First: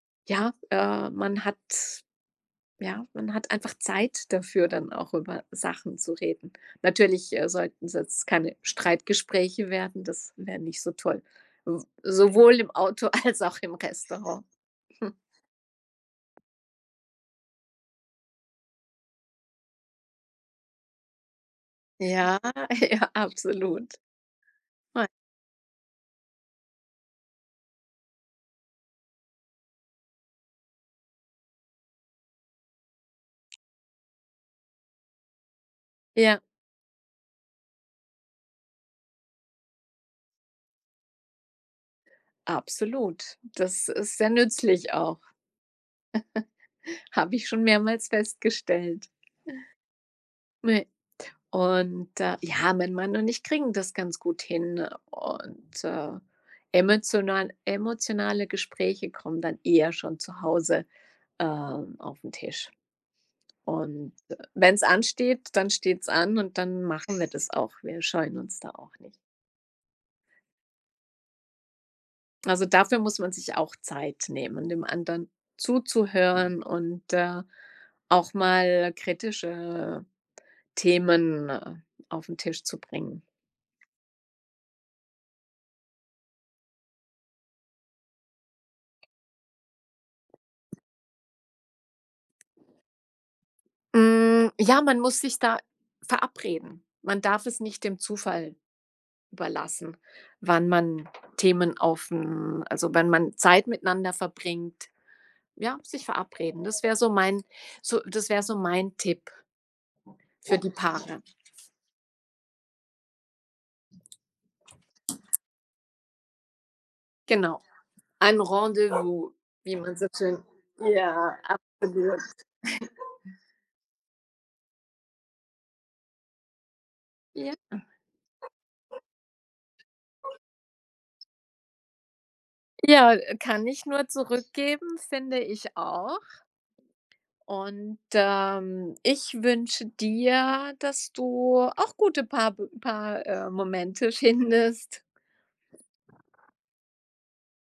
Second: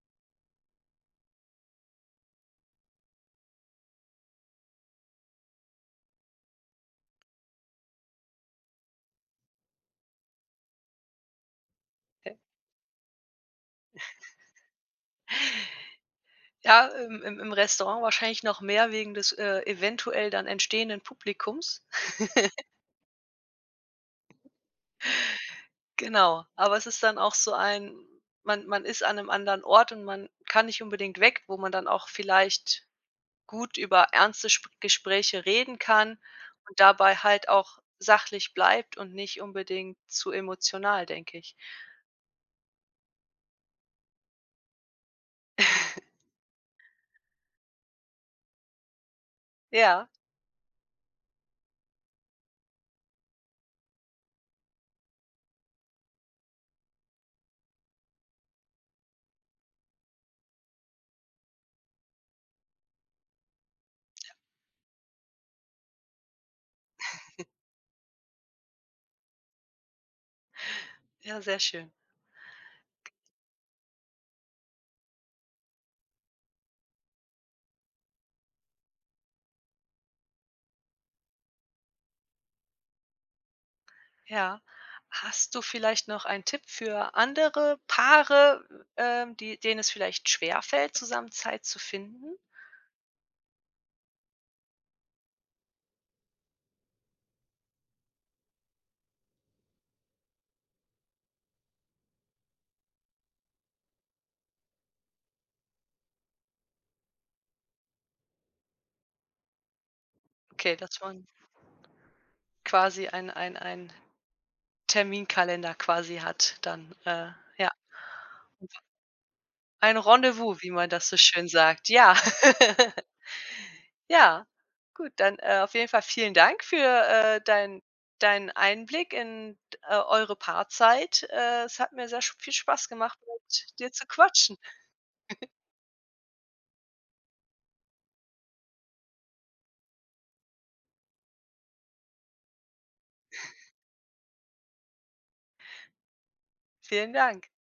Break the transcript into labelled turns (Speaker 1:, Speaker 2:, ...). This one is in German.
Speaker 1: Ja, äh, man hat ja, man hat einfach Zeit dafür, dann auch über Sachen zu reden. Natürlich, äh, sollten's jetzt keine Streitgespräche werden, das wäre nicht so toll, s
Speaker 2: [unintelligible]
Speaker 1: sowohl im Auto als auch im Restaurant.
Speaker 2: Ja, im im im Restaurant wahrscheinlich noch mehr wegen des, äh, eventuell dann entstehenden Publikums.
Speaker 1: Ja, ja absolut, ja.
Speaker 2: Genau, aber es ist dann auch so ein man man ist an 'nem anderen Ort und man kann nicht unbedingt weg, wo man dann auch vielleicht gut über ernste Sp Gespräche reden kann
Speaker 1: Ja.
Speaker 2: und dabei halt auch sachlich bleibt und nicht unbedingt zu emotional, denke ich.
Speaker 1: Absolut, das ist sehr nützlich auch. Habe ich schon mehrmals festgestellt.
Speaker 2: Ja.
Speaker 1: Ne, und, äh, ja, mein Mann und ich kriegen das ganz gut hin und, äh, emotional emotionale Gespräche kommen dann eher schon zu Hause, ähm, auf 'n Tisch und wenn's ansteht, dann steht's an und dann machen wir das auch. Wir scheuen uns da auch nicht.
Speaker 2: Ja, sehr schön.
Speaker 1: Also, dafür muss man sich auch Zeit nehmen, dem anderen zuzuhören und, äh, auch mal kritische Themen auf 'n Tisch zu bringen.
Speaker 2: Ja. Hast du vielleicht noch einen Tipp für andere Paare, ähm, die denen es vielleicht schwerfällt, zusammen Zeit zu finden?
Speaker 1: Hm, ja, man muss sich da verabreden. Man darf es nicht dem Zufall überlassen, wann man Themen auf 'n Also wenn man Zeit miteinander verbringt. Ja, sich verabreden, das wäre so mein so, das wäre so mein Tipp für die
Speaker 2: Okay, dass
Speaker 1: Paare.
Speaker 2: man quasi ein, ein, ein Terminkalender quasi hat dann, äh,
Speaker 1: Genau.
Speaker 2: ja.
Speaker 1: Ein Rendezvous, wie man
Speaker 2: Ein
Speaker 1: so schön
Speaker 2: Rendezvous, wie man das so
Speaker 1: Ja,
Speaker 2: schön sagt, ja.
Speaker 1: absolut.
Speaker 2: Ja, gut, dann, äh, auf jeden Fall vielen Dank für, äh,
Speaker 1: Ja.
Speaker 2: dein deinen Einblick in, d äh, eure Paarzeit. Äh, es hat mir sehr sch viel Spaß
Speaker 1: Ja,
Speaker 2: gemacht,
Speaker 1: äh, kann
Speaker 2: mit
Speaker 1: ich
Speaker 2: dir zu
Speaker 1: nur
Speaker 2: quatschen.
Speaker 1: zurückgeben, finde ich auch. Und, ähm, ich wünsche dir, dass du auch gute Paarbe Paar äh, Momente findest.
Speaker 2: Vielen Dank.